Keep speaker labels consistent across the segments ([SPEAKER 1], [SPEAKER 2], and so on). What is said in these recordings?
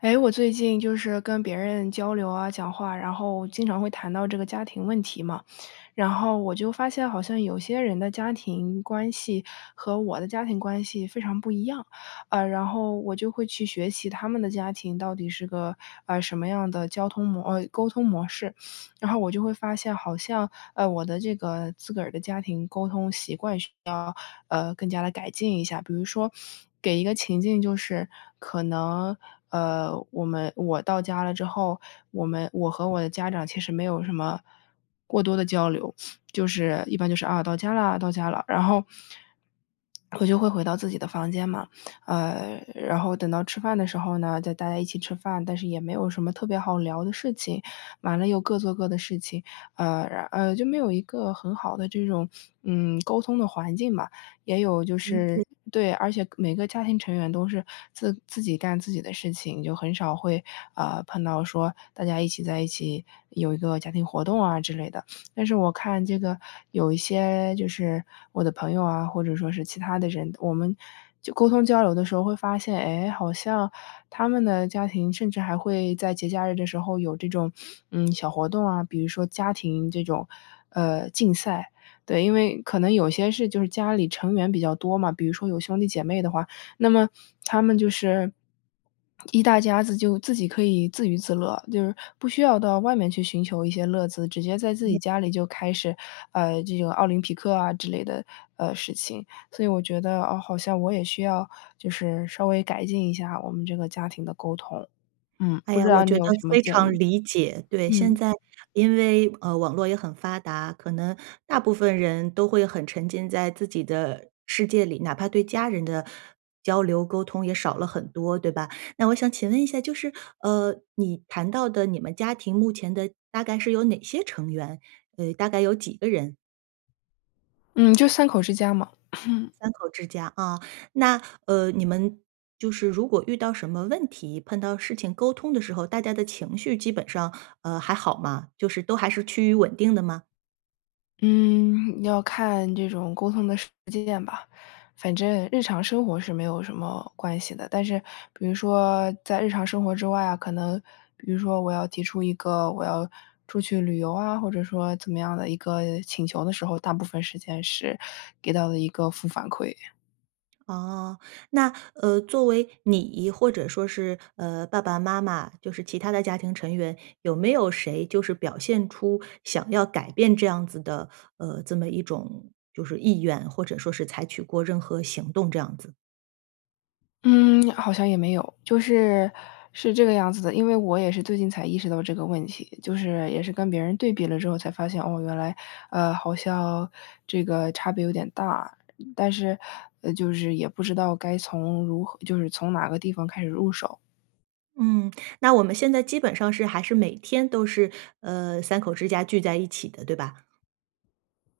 [SPEAKER 1] 哎，我最近就是跟别人交流啊，讲话，然后经常会谈到这个家庭问题嘛。然后我就发现好像有些人的家庭关系和我的家庭关系非常不一样。呃，然后我就会去学习他们的家庭到底是个，呃，什么样的交通模呃，沟通模式，然后我就会发现，好像，呃，我的这个自个儿的家庭沟通习惯需要，呃，更加地改进一下。比如说给一个情境就是可能，呃，我们我到家了之后，我们我和我的家长其实没有什么过多的交流，就是一般就是，啊，到家了，到家了，然后我就会回到自己的房间嘛，呃，然后等到吃饭的时候呢，再大家一起吃饭，但是也没有什么特别好聊的事情，完了又各做各的事情，呃，呃，就没有一个很好的这种，嗯，沟通的环境吧。也有就
[SPEAKER 2] 理解。
[SPEAKER 1] 是对，而且每个家庭成员都是自自己干自己的事情，就很少会，啊，碰到说大家一起在一起有一个家庭活动啊之类的。但是我看这个有一些就是我的朋友啊，或者说是其他的人，我们就沟通交流的时候会发现，诶，好像他们的家庭甚至还会在节假日的时候有这种，嗯，小活动啊，比如说家庭这种呃，竞赛，对，因为可能有些事就是家里成员比较多嘛，比如说有兄弟姐妹的话，那么他们就是 一大家子就自己可以自娱自乐，就是不需要到外面去寻求一些乐子，直接在自
[SPEAKER 2] 嗯。
[SPEAKER 1] 己家里就开始，呃，这个奥林匹克啊之类的呃，事情，所以我觉得，哦，好像我也需要就是稍微改进一下我们这个家庭的沟通。嗯，
[SPEAKER 2] 哎
[SPEAKER 1] 不知
[SPEAKER 2] 呀，我
[SPEAKER 1] 道你
[SPEAKER 2] 觉
[SPEAKER 1] 有
[SPEAKER 2] 得
[SPEAKER 1] 什么
[SPEAKER 2] 非
[SPEAKER 1] 建
[SPEAKER 2] 常
[SPEAKER 1] 议？
[SPEAKER 2] 理解，对，现
[SPEAKER 1] 嗯。
[SPEAKER 2] 在因为，呃，网络也很发达，可能大部分人都会很沉浸在自己的世界里，哪怕对家人的交流沟通也少了很多，对吧？那我想请问一下就是，呃，你谈到的你们家庭目前的大概是有哪些成员，呃，大概有几个人？
[SPEAKER 1] 嗯，就3口之家嘛。
[SPEAKER 2] 3口之家啊。那，呃，你们就是如果遇到什么问题，碰到事情沟通的时候，大家的情绪基本上，呃，还好吗？就是都还是趋于稳定的吗？
[SPEAKER 1] 嗯，要看这种沟通的实践吧。反正日常生活是没有什么关系的，但是比如说在日常生活之外啊，可能比如说我要提出一个我要出去旅游啊，或者说怎么样的一个请求的时候，大部分时间是给到的一个负反馈。
[SPEAKER 2] 哦，那，呃，作为你或者说是，呃，爸爸妈妈，就是其他的家庭成员，有没有谁就是表现出想要改变这样子的呃，这么一种就是意愿，或者说是采取过任何行动这样子？
[SPEAKER 1] 嗯，好像也没有。就是是这个样子的，因为我也是最近才意识到这个问题，就是也是跟别人对比了之后才发现，哦，原来呃，好像这个差别有点大。但是，呃，就是也不知道该从如何就是从哪个地方开始入手。
[SPEAKER 2] 嗯，那我们现在基本上是还是每天都是，呃，3口之家聚在一起的，对吧？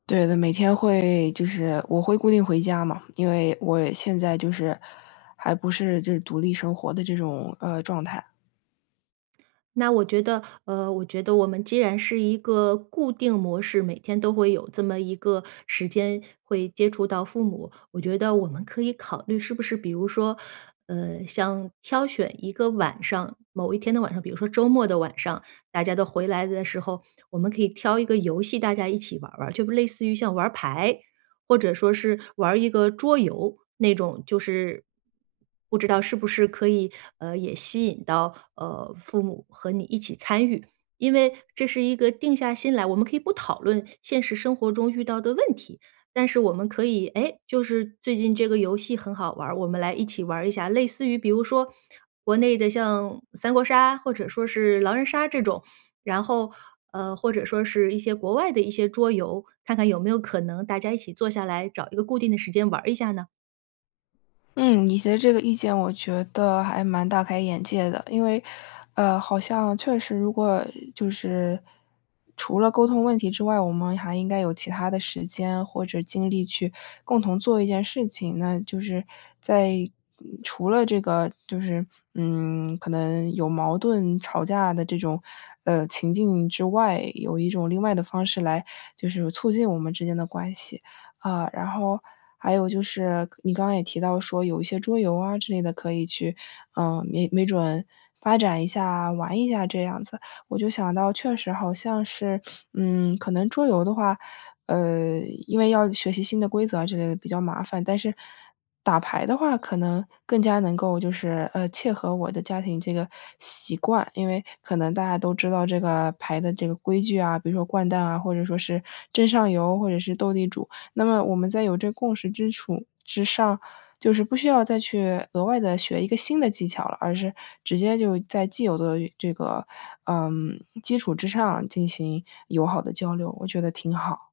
[SPEAKER 1] 对的，每天会就是我会固定回家嘛，因为我现在就是，还不是就是独立生活的这种，呃，状态。
[SPEAKER 2] 那我觉得呃，我觉得我们既然是一个固定模式，每天都会有这么一个时间会接触到父母，我觉得我们可以考虑是不是比如说，呃，像挑选一个晚上，某一天的晚上，比如说周末的晚上，大家都回来的时候，我们可以挑一个游戏大家一起玩儿玩儿，就类似于像玩儿牌。或者说是玩儿一个桌游，那种就是不知道是不是可以，呃，也吸引到，呃，父母和你一起参与。因为这是一个定下心来，我们可以不讨论现实生活中遇到的问题，但是我们可以，哎，就是最近这个游戏很好玩儿，我们来一起玩儿一下。类似于比如说，国内的像三国杀，或者说是狼人杀这种，然后呃，或者说是一些国外的一些桌游，看看有没有可能大家一起坐下来，找一个固定的时间玩儿一下呢？
[SPEAKER 1] 嗯，你提的这个意见我觉得还蛮大开眼界的。因为呃，好像确实如果就是除了沟通问题之外，我们还应该有其他的时间或者精力去共同做一件事情，那就是在除了这个就是，嗯，可能有矛盾吵架的这种，呃，情境之外，有一种另外的方式来就是促进我们之间的关系，啊，然后还有就是你刚刚也提到说有一些桌游啊之类的，可以去呃，没没准发展一下玩一下这样子。我就想到确实好像是嗯，可能桌游的话，呃，因为要学习新的规则之类的比较麻烦，但是打牌的话，可能更加能够就是，呃，切合我的家庭这个习惯。因为可能大家都知道这个牌的这个规矩啊，比如说掼蛋啊，或者说是争上游或者是斗地主。那么我们在有这个共识基础之上，就是不需要再去额外地学一个新的技巧了，而是直接就在既有的这个，呃，基础之上进行友好的交流，我觉得挺好。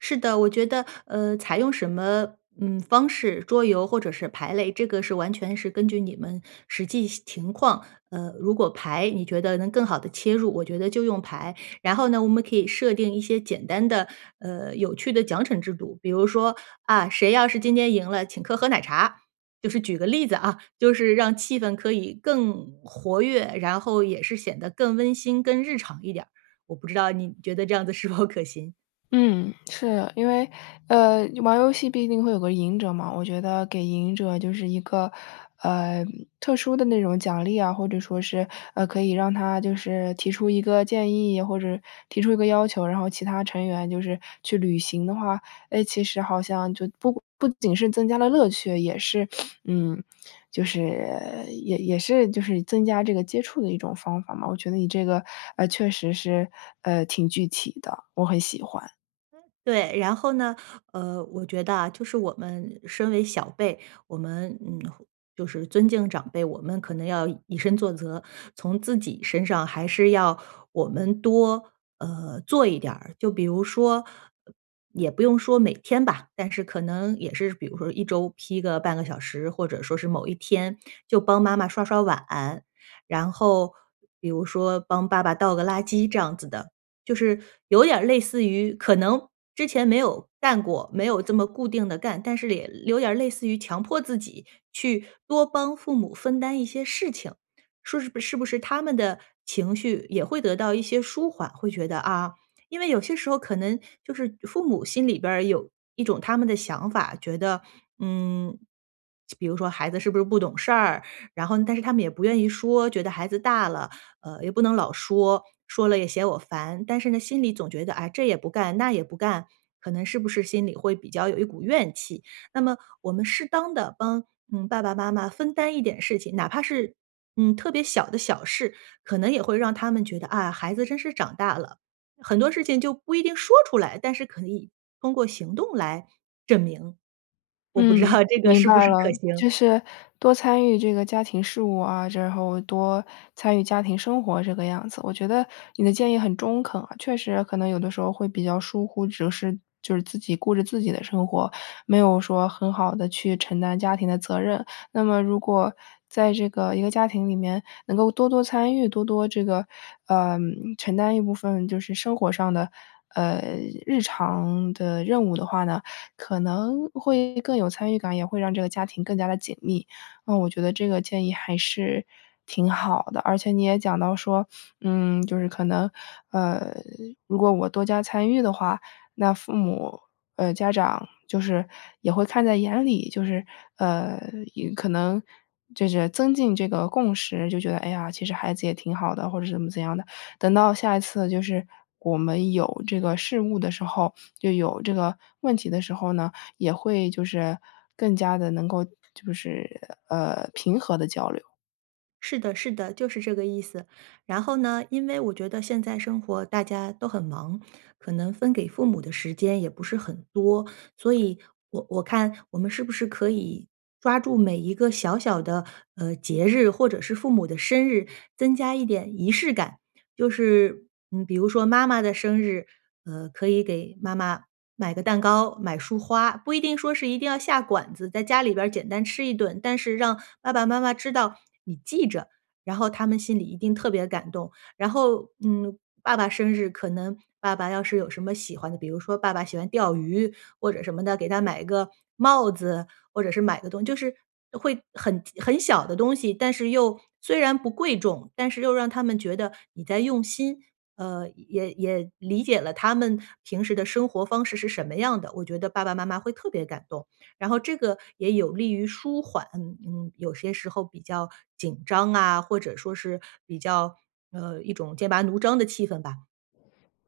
[SPEAKER 2] 是的，我觉得呃，采用什么，嗯，方式，桌游或者是牌类，这个是完全是根据你们实际情况，呃，如果牌你觉得能更好地切入，我觉得就用牌。然后呢，我们可以设定一些简单的，呃，有趣的奖惩制度，比如说，啊，谁要是今天赢了，请客喝奶茶。就是举个例子啊，就是让气氛可以更活跃，然后也是显得更温馨更日常一点儿。我不知道你觉得这样子是否可行？
[SPEAKER 1] 嗯，是。因为，呃，玩游戏毕竟会有个赢者嘛，我觉得给赢者就是一个，呃，特殊的那种奖励啊，或者说是，呃，可以让他就是提出一个建议，或者提出一个要求，然后其他成员就是去履行的话，诶，其实好像就不不仅是增加了乐趣，也是嗯，就是也也是就是增加这个接触的一种方法嘛。我觉得你这个，呃，确实是，呃，挺具体的，我很喜欢。
[SPEAKER 2] 对，然后呢，呃，我觉得啊，就是我们身为小辈，我们，嗯，就是尊敬长辈，我们可能要以身作则，从自己身上还是要我们多，呃，做一点儿。就比如说，也不用说每天吧，但是可能也是比如说1周批个半个小时，或者说是某一天就帮妈妈刷刷碗，然后比如说帮爸爸倒个垃圾这样子的。就是有点儿类似于可能之前没有干过，没有这么固定地干，但是也有点儿类似于强迫自己去多帮父母分担一些事情，说是不是他们的情绪也会得到一些舒缓，会觉得啊。因为有些时候可能就是父母心里边儿有一种他们的想法，觉得，嗯，比如说孩子是不是不懂事儿，然后但是他们呢也不愿意说，觉得孩子大了，呃，也不能老说，说了也嫌我烦，但是呢，心里总觉得，哎，这也不干，那也不干，可能是不是心里会比较有一股怨气。那么我们适当地帮，嗯，爸爸妈妈分担一点事情，哪怕是，嗯，特别小的小事，可能也会让他们觉得，啊，孩子真是长大了，很多事情就不一定说出来，但是可以通过行动来证明。我不知
[SPEAKER 1] 嗯，
[SPEAKER 2] 道这个
[SPEAKER 1] 明
[SPEAKER 2] 是不
[SPEAKER 1] 白
[SPEAKER 2] 是
[SPEAKER 1] 了，
[SPEAKER 2] 可行？
[SPEAKER 1] 就是多参与这个家庭事务啊，之后多参与家庭生活这个样子。我觉得你的建议很中肯，呃，确实可能有的时候会比较疏忽，只是就是自己顾着自己的生活，没有说很好地去承担家庭的责任。那么如果在这个一个家庭里面能够多多参与，多多这个，呃，承担一部分就是生活上的，呃，日常的任务的话呢，可能会更有参与感，也会让这个家庭更加地紧密。嗯，我觉得这个建议还是挺好的，而且你也讲到说，嗯，就是可能，呃，如果我多加参与的话，那父母呃，家长就是也会看在眼里，就是呃，可能就是增进这个共识就觉得，哎呀，其实孩子也挺好的，或者是怎么怎样的，等到下一次就是我们有这个事务的时候，就有这个问题的时候呢，也会就是更加地能够就是，呃，平和地交流。
[SPEAKER 2] 是的是的，就是这个意思。然后呢，因为我觉得现在生活大家都很忙，可能分给父母的时间也不是很多。所以我我看我们是不是可以抓住每一个小小的，呃，节日或者是父母的生日，增加一点仪式感。就是嗯，比如说妈妈的生日，呃，可以给妈妈买个蛋糕，买束花。不一定说是一定要下馆子，在家里边儿简单吃一顿，但是让爸爸妈妈知道你记着，然后他们心里一定特别感动。然后嗯，爸爸生日可能爸爸要是有什么喜欢的，比如说爸爸喜欢钓鱼或者什么的，给他买一个帽子，或者是买一个东西，就是会很很小的东西，但是又虽然不贵重，但是又让他们觉得你在用心。呃，也也理解了他们平时的生活方式是什么样的，我觉得爸爸妈妈会特别感动。然后这个也有利于舒缓，嗯，有些时候比较紧张啊，或者说是比较呃，一种剑拔弩张的气氛吧。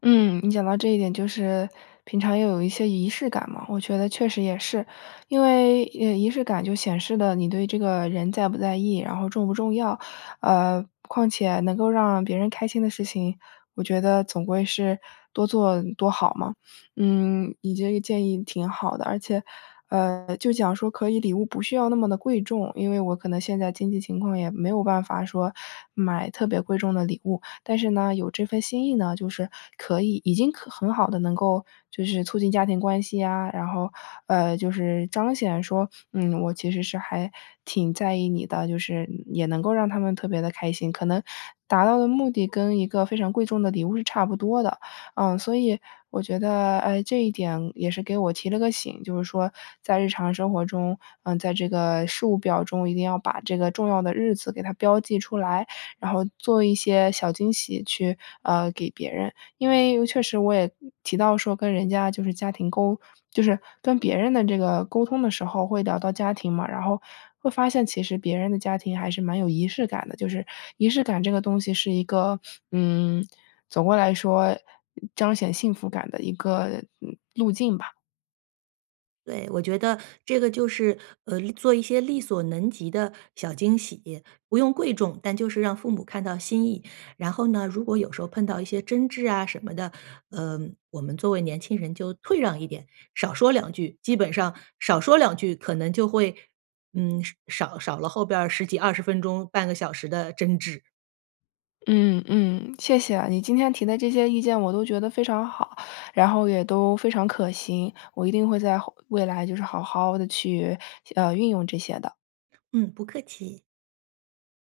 [SPEAKER 1] 嗯，你讲到这一点，就是平常也有一些仪式感嘛，我觉得确实也是。因为，呃，仪式感就显示了你对这个人在不在意，然后重不重要？呃，况且能够让别人开心的事情，我觉得总归是多做多好嘛。嗯，你这个建议挺好的。而且，呃，就讲说可以礼物不需要那么的贵重，因为我可能现在经济情况也没有办法说买特别贵重的礼物，但是呢，有这份心意呢，就是可以已经可很好的能够就是促进家庭关系呀，然后呃，就是彰显说，嗯，我其实是还挺在意你的，就是也能够让他们特别地开心，可能达到的目的跟一个非常贵重的礼物是差不多的。呃，所以我觉得，呃，这一点也是给我提了个醒，就是说在日常生活中，呃，在这个事务表中，一定要把这个重要的日子给它标记出来，然后做一些小惊喜去，呃，给别人，因为确实我也提到说跟人家就是家庭沟就是跟别人的这个沟通的时候会聊到家庭嘛，然后会发现其实别人的家庭还是蛮有仪式感的，就是仪式感这个东西是一个，嗯，总归来说彰显幸福感的一个，嗯，路径吧。
[SPEAKER 2] 对，我觉得这个就是，呃，做一些力所能及的小惊喜，不用贵重，但就是让父母看到心意。然后呢，如果有时候碰到一些争执啊什么的，呃，我们作为年轻人就退让一点，少说两句，基本上少说两句，可能就会，嗯，少少了后边儿10几20分钟半个小时的争执。
[SPEAKER 1] 嗯，嗯，谢谢。你今天提的这些意见我都觉得非常好，然后也都非常可行。我一定会在后未来就是好好地去，呃，运用这些的。
[SPEAKER 2] 嗯，不客气。